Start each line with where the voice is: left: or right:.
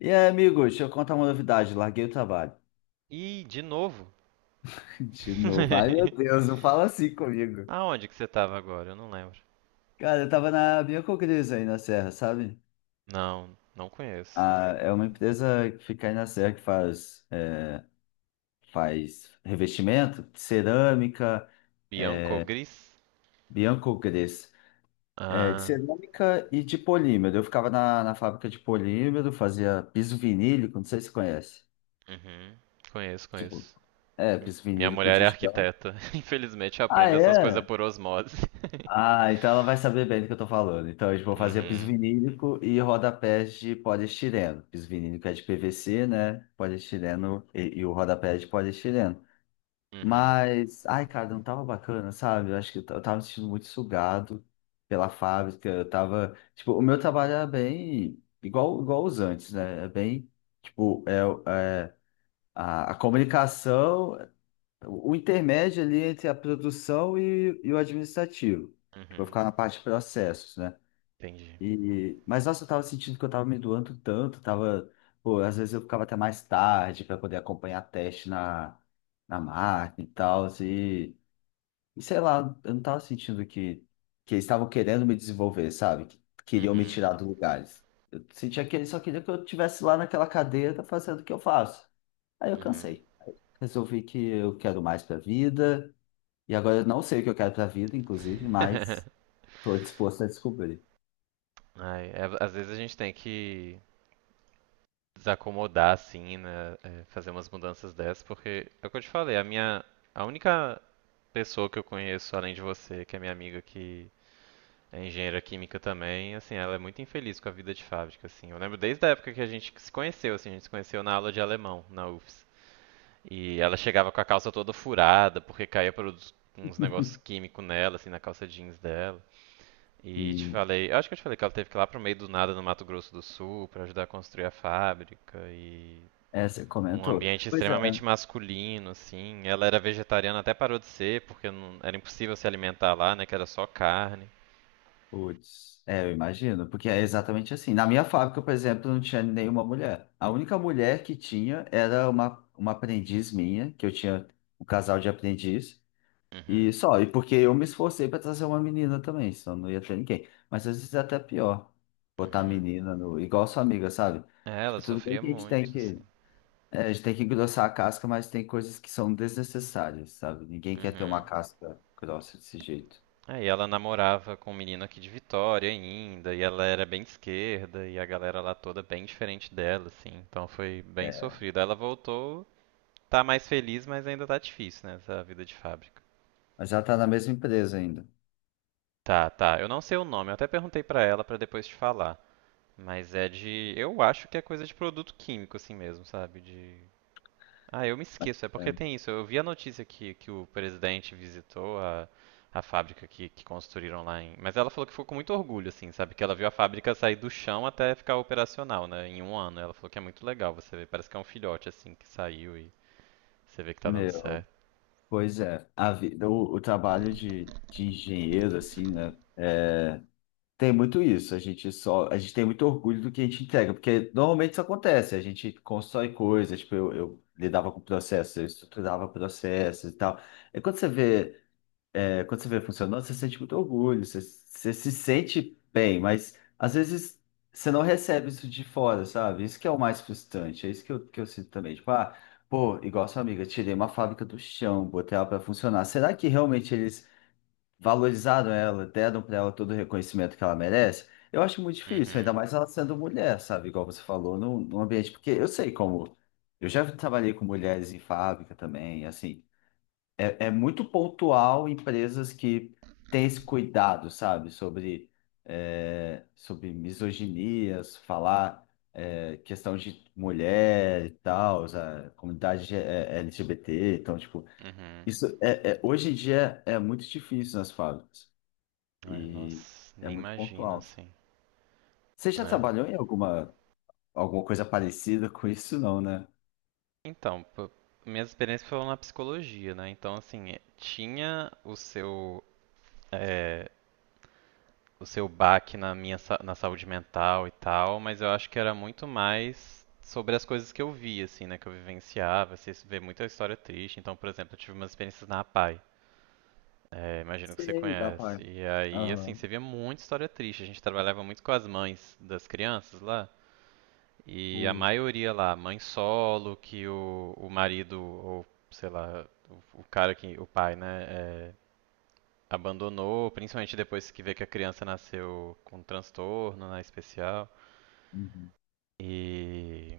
left: E aí, amigo, deixa eu contar uma novidade. Larguei o trabalho.
right: Ih, de novo?
left: De novo. Ai, meu Deus, não fala assim comigo.
right: Aonde que você tava agora? Eu não lembro.
left: Cara, eu tava na Biocogris aí na Serra, sabe?
right: Não, não conheço.
left: Ah, é uma empresa que fica aí na Serra que faz, faz revestimento de cerâmica,
right: Bianco Gris?
left: Biocogris. É, de
right: Ah,
left: cerâmica e de polímero. Eu ficava na fábrica de polímero, fazia piso vinílico, não sei se você conhece.
right: uhum. Conheço,
left: Tipo,
right: conheço.
left: é, piso
right: Minha
left: vinílico
right: mulher é
left: de chão.
right: arquiteta. Infelizmente eu
left: Ah,
right: aprendo essas coisas
left: é?
right: por osmose.
left: Ah, então ela vai saber bem do que eu tô falando. Então, a gente vai fazer piso
right: Uhum,
left: vinílico e rodapés de poliestireno. Piso vinílico é de PVC, né? Poliestireno e o rodapé é de poliestireno.
right: uhum,
left: Mas, ai, cara, não tava bacana, sabe? Eu acho que eu tava me sentindo muito sugado pela fábrica. Eu tava, tipo, o meu trabalho era bem igual, igual os antes, né? É bem, tipo, a comunicação. O intermédio ali entre a produção e o administrativo, que vai
right: uhum.
left: ficar na parte de processos, né?
right: Entendi.
left: E, mas nossa, eu tava sentindo que eu tava me doando tanto, tava, pô, às vezes eu ficava até mais tarde para poder acompanhar teste na máquina e tal, e sei lá, eu não tava sentindo que eles estavam querendo me desenvolver, sabe? Que queriam me
right: Uhum,
left: tirar do lugares. Eu sentia que eles só queriam que eu estivesse lá naquela cadeira fazendo o que eu faço. Aí eu
right: uhum.
left: cansei. Resolvi que eu quero mais pra vida. E agora eu não sei o que eu quero pra vida, inclusive, mas tô disposto a descobrir.
right: Ai, às vezes a gente tem que desacomodar assim, né? É, fazer umas mudanças dessas, porque é o que eu te falei, a minha. A única pessoa que eu conheço, além de você, que é minha amiga que é engenheira química também, assim, ela é muito infeliz com a vida de fábrica, assim. Eu lembro desde a época que a gente se conheceu, assim, a gente se conheceu na aula de alemão, na UFS. E ela chegava com a calça toda furada, porque caía produtos, uns negócios químicos nela, assim, na calça jeans dela. E te
left: e
right: falei, eu acho que eu te falei que ela teve que ir lá pro meio do nada no Mato Grosso do Sul pra ajudar a construir a fábrica e
left: você
right: um
left: comentou.
right: ambiente
left: Pois é.
right: extremamente masculino, assim. Ela era vegetariana, até parou de ser, porque era impossível se alimentar lá, né? Que era só carne.
left: Putz, é, eu imagino, porque é exatamente assim. Na minha fábrica, por exemplo, não tinha nenhuma mulher. A única mulher que tinha era uma aprendiz minha, que eu tinha um casal de aprendiz,
right: Uhum,
left: e só. E porque eu me esforcei para trazer uma menina também, senão não ia ter ninguém. Mas às vezes é até pior botar
right: uhum.
left: menina no, igual sua amiga, sabe?
right: É, ela
left: Tipo, tudo bem
right: sofria
left: que a gente
right: muito,
left: tem
right: assim.
left: que. É, a gente tem que engrossar a casca, mas tem coisas que são desnecessárias, sabe? Ninguém quer ter uma
right: Uhum.
left: casca grossa desse jeito.
right: Aí ela namorava com um menino aqui de Vitória ainda, e ela era bem de esquerda, e a galera lá toda bem diferente dela, assim. Então foi bem
left: É,
right: sofrido. Aí ela voltou, tá mais feliz, mas ainda tá difícil, né? Essa vida de fábrica.
left: mas ela tá na mesma empresa ainda.
right: Tá, tá. Eu não sei o nome, eu até perguntei pra ela pra depois te falar. Mas é de. Eu acho que é coisa de produto químico, assim mesmo, sabe? De. Ah, eu me esqueço, é porque
left: É.
right: tem isso. Eu vi a notícia que o presidente visitou a fábrica que construíram lá em. Mas ela falou que ficou com muito orgulho, assim, sabe? Que ela viu a fábrica sair do chão até ficar operacional, né? Em um ano. Ela falou que é muito legal você vê. Parece que é um filhote, assim, que saiu e você vê que tá dando
left: Meu,
right: certo.
left: pois é. A vida, o trabalho de engenheiro, assim, né? É, tem muito isso. A gente só, a gente tem muito orgulho do que a gente entrega, porque normalmente isso acontece. A gente constrói coisas, tipo, eu lidava com processos, eu estruturava processos e tal. E quando você vê É, quando você vê funcionando, você sente muito orgulho, você, você se sente bem, mas às vezes você não recebe isso de fora, sabe? Isso que é o mais frustrante, é isso que eu sinto também. Tipo, ah, pô, igual sua amiga, tirei uma fábrica do chão, botei ela pra funcionar. Será que realmente eles valorizaram ela, deram pra ela todo o reconhecimento que ela merece? Eu acho muito difícil, ainda
right: Uhum,
left: mais ela sendo mulher, sabe? Igual você falou, num ambiente, porque eu sei como. Eu já trabalhei com mulheres em fábrica também, assim. É, é muito pontual empresas que têm esse cuidado, sabe? Sobre, é, sobre misoginias, falar é, questão de mulher e tal, a comunidade é, LGBT. Então, tipo,
right: uhum.
left: isso hoje em dia é muito difícil nas fábricas
right: Ai,
left: e
right: nossa,
left: é
right: nem
left: muito
right: imagino,
left: pontual.
right: assim.
left: Você já
right: É.
left: trabalhou em alguma, alguma coisa parecida com isso, não, né?
right: Então, minhas experiências foram na psicologia, né? Então, assim, tinha o seu, eh, o seu baque na minha na saúde mental e tal, mas eu acho que era muito mais sobre as coisas que eu via, assim, né? Que eu vivenciava. Você vê muita história triste. Então, por exemplo, eu tive umas experiências na APAE. Eh, imagino que você
left: Sei, dá
right: conhece.
left: para.
right: E aí, assim,
left: Aham.
right: você via muita história triste. A gente trabalhava muito com as mães das crianças lá. E a
left: Putz.
right: maioria lá, mãe solo, que o marido, ou sei lá, o cara que, o pai, né, é, abandonou, principalmente depois que vê que a criança nasceu com transtorno, né, especial. E,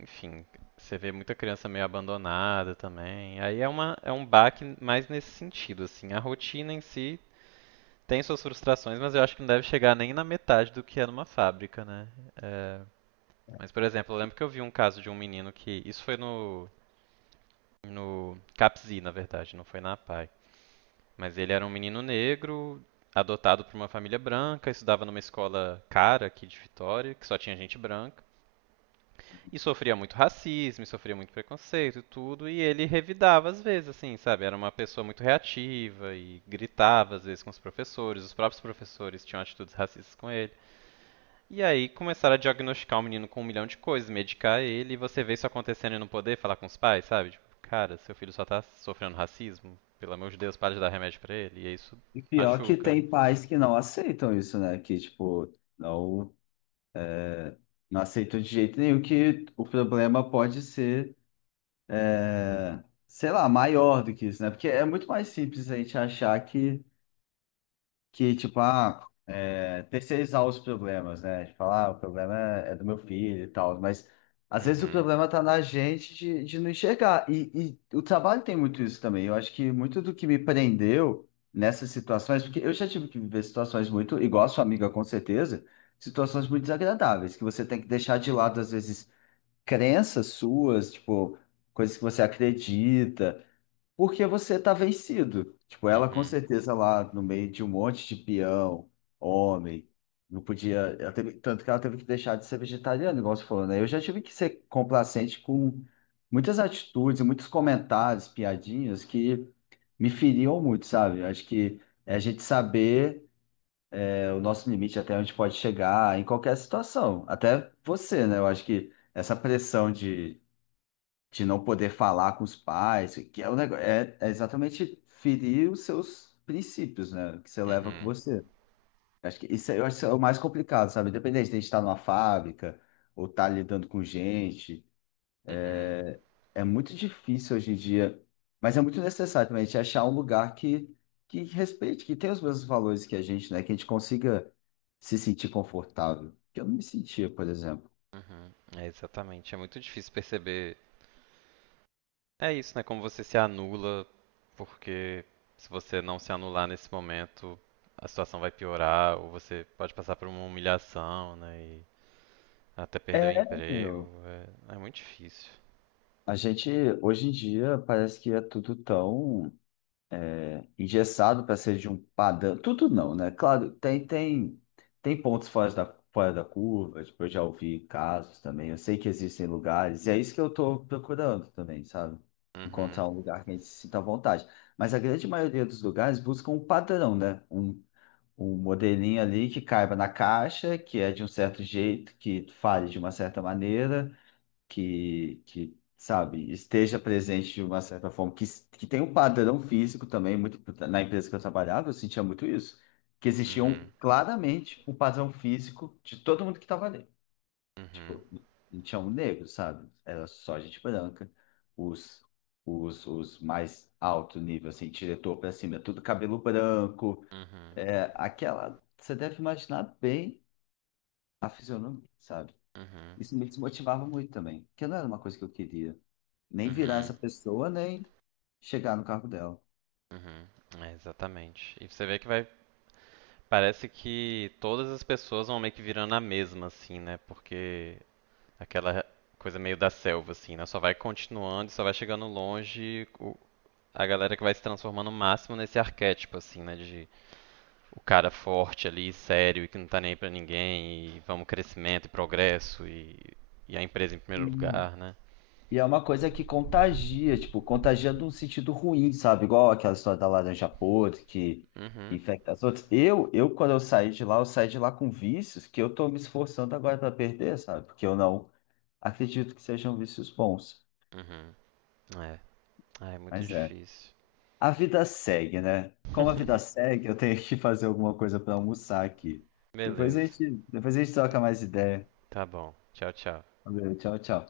right: enfim, você vê muita criança meio abandonada também. Aí é uma, é um baque mais nesse sentido, assim. A rotina em si tem suas frustrações, mas eu acho que não deve chegar nem na metade do que é numa fábrica, né? É, mas, por exemplo, eu lembro que eu vi um caso de um menino que. Isso foi no CAPSI, na verdade, não foi na APAE. Mas ele era um menino negro, adotado por uma família branca, estudava numa escola cara aqui de Vitória, que só tinha gente branca. E sofria muito racismo, e sofria muito preconceito e tudo, e ele revidava às vezes, assim, sabe? Era uma pessoa muito reativa e gritava às vezes com os professores, os próprios professores tinham atitudes racistas com ele. E aí começaram a diagnosticar o menino com um milhão de coisas, medicar ele, e você vê isso acontecendo e não poder falar com os pais, sabe? Tipo, cara, seu filho só tá sofrendo racismo, pelo amor de Deus, para de dar remédio pra ele, e isso
left: E pior que
right: machuca, né?
left: tem pais que não aceitam isso, né? Que, tipo, não, não aceitam de jeito nenhum que o problema pode ser, é, sei lá, maior do que isso, né? Porque é muito mais simples a gente achar tipo, ah, é, terceirizar os problemas, né? De falar, ah, o problema é do meu filho e tal, mas às vezes o
right: Uhum,
left: problema tá na gente de não enxergar. E o trabalho tem muito isso também. Eu acho que muito do que me prendeu nessas situações, porque eu já tive que viver situações muito, igual a sua amiga, com certeza, situações muito desagradáveis, que você tem que deixar de lado, às vezes, crenças suas, tipo, coisas que você acredita. Porque você tá vencido. Tipo, ela com
right: uhum,
left: certeza lá no meio de um monte de peão, homem, não podia. Ela teve- tanto que ela teve que deixar de ser vegetariana, igual você falou, né? Eu já tive que ser complacente com muitas atitudes, muitos comentários, piadinhas que me feriam muito, sabe? Eu acho que é a gente saber é, o nosso limite até onde pode chegar em qualquer situação. Até você, né? Eu acho que essa pressão de não poder falar com os pais, que é o negócio, é exatamente ferir os seus princípios, né, que você leva com
right: uhum,
left: você. Acho que eu acho que isso é o mais complicado, sabe? Independente de a gente estar numa fábrica ou estar lidando com gente,
right: uhum,
left: é é muito difícil hoje em dia, mas é muito necessário também a gente achar um lugar que respeite, que tenha os mesmos valores que a gente, né, que a gente consiga se sentir confortável, que eu não me sentia, por exemplo.
right: uhum. É exatamente, é muito difícil perceber. É isso, né? Como você se anula, porque se você não se anular nesse momento, a situação vai piorar, ou você pode passar por uma humilhação, né? E até perder o
left: É,
right: emprego.
left: meu,
right: É, é muito difícil.
left: a gente hoje em dia parece que é tudo tão engessado para ser de um padrão. Tudo não, né? Claro, tem pontos fora fora da curva, tipo, eu já ouvi casos também, eu sei que existem lugares, e é isso que eu estou procurando também, sabe?
right: Uhum,
left: Encontrar um lugar que a gente se sinta à vontade. Mas a grande maioria dos lugares busca um padrão, né? Um modelinho ali que caiba na caixa, que é de um certo jeito, que fale de uma certa maneira que sabe, esteja presente de uma certa forma, que tem um padrão físico também, muito, na empresa que eu trabalhava, eu sentia muito isso, que existia
right: uhum,
left: um, claramente um padrão físico de todo mundo que estava ali.
right: uhum,
left: Tipo, não tinha um negro, sabe? Era só gente branca, os, os mais alto nível, assim, diretor pra cima, tudo cabelo branco,
right: uhum,
left: é, aquela, você deve imaginar bem a fisionomia, sabe?
right: uhum,
left: Isso me desmotivava muito também, porque não era uma coisa que eu queria nem virar essa
right: uhum,
left: pessoa, nem chegar no cargo dela.
right: uhum. É, exatamente. E você vê que vai. Parece que todas as pessoas vão meio que virando a mesma, assim, né? Porque aquela coisa meio da selva, assim, né? Só vai continuando e só vai chegando longe a galera que vai se transformando o máximo nesse arquétipo, assim, né? De o cara forte ali, sério e que não tá nem aí pra ninguém, e vamos crescimento e progresso e a empresa em primeiro
left: Hum.
right: lugar, né?
left: E é uma coisa que contagia, tipo, contagia num sentido ruim, sabe? Igual aquela história da laranja podre que
right: Uhum,
left: infecta as outras. Quando eu saí de lá, eu saí de lá com vícios que eu tô me esforçando agora para perder, sabe? Porque eu não acredito que sejam vícios bons.
right: uhum. É. Ah, é muito
left: Mas é.
right: difícil.
left: A vida segue, né? Como a vida segue, eu tenho que fazer alguma coisa para almoçar aqui.
right: Beleza,
left: Depois a gente troca mais ideia.
right: tá bom. Tchau, tchau.
left: Valeu, tchau, tchau.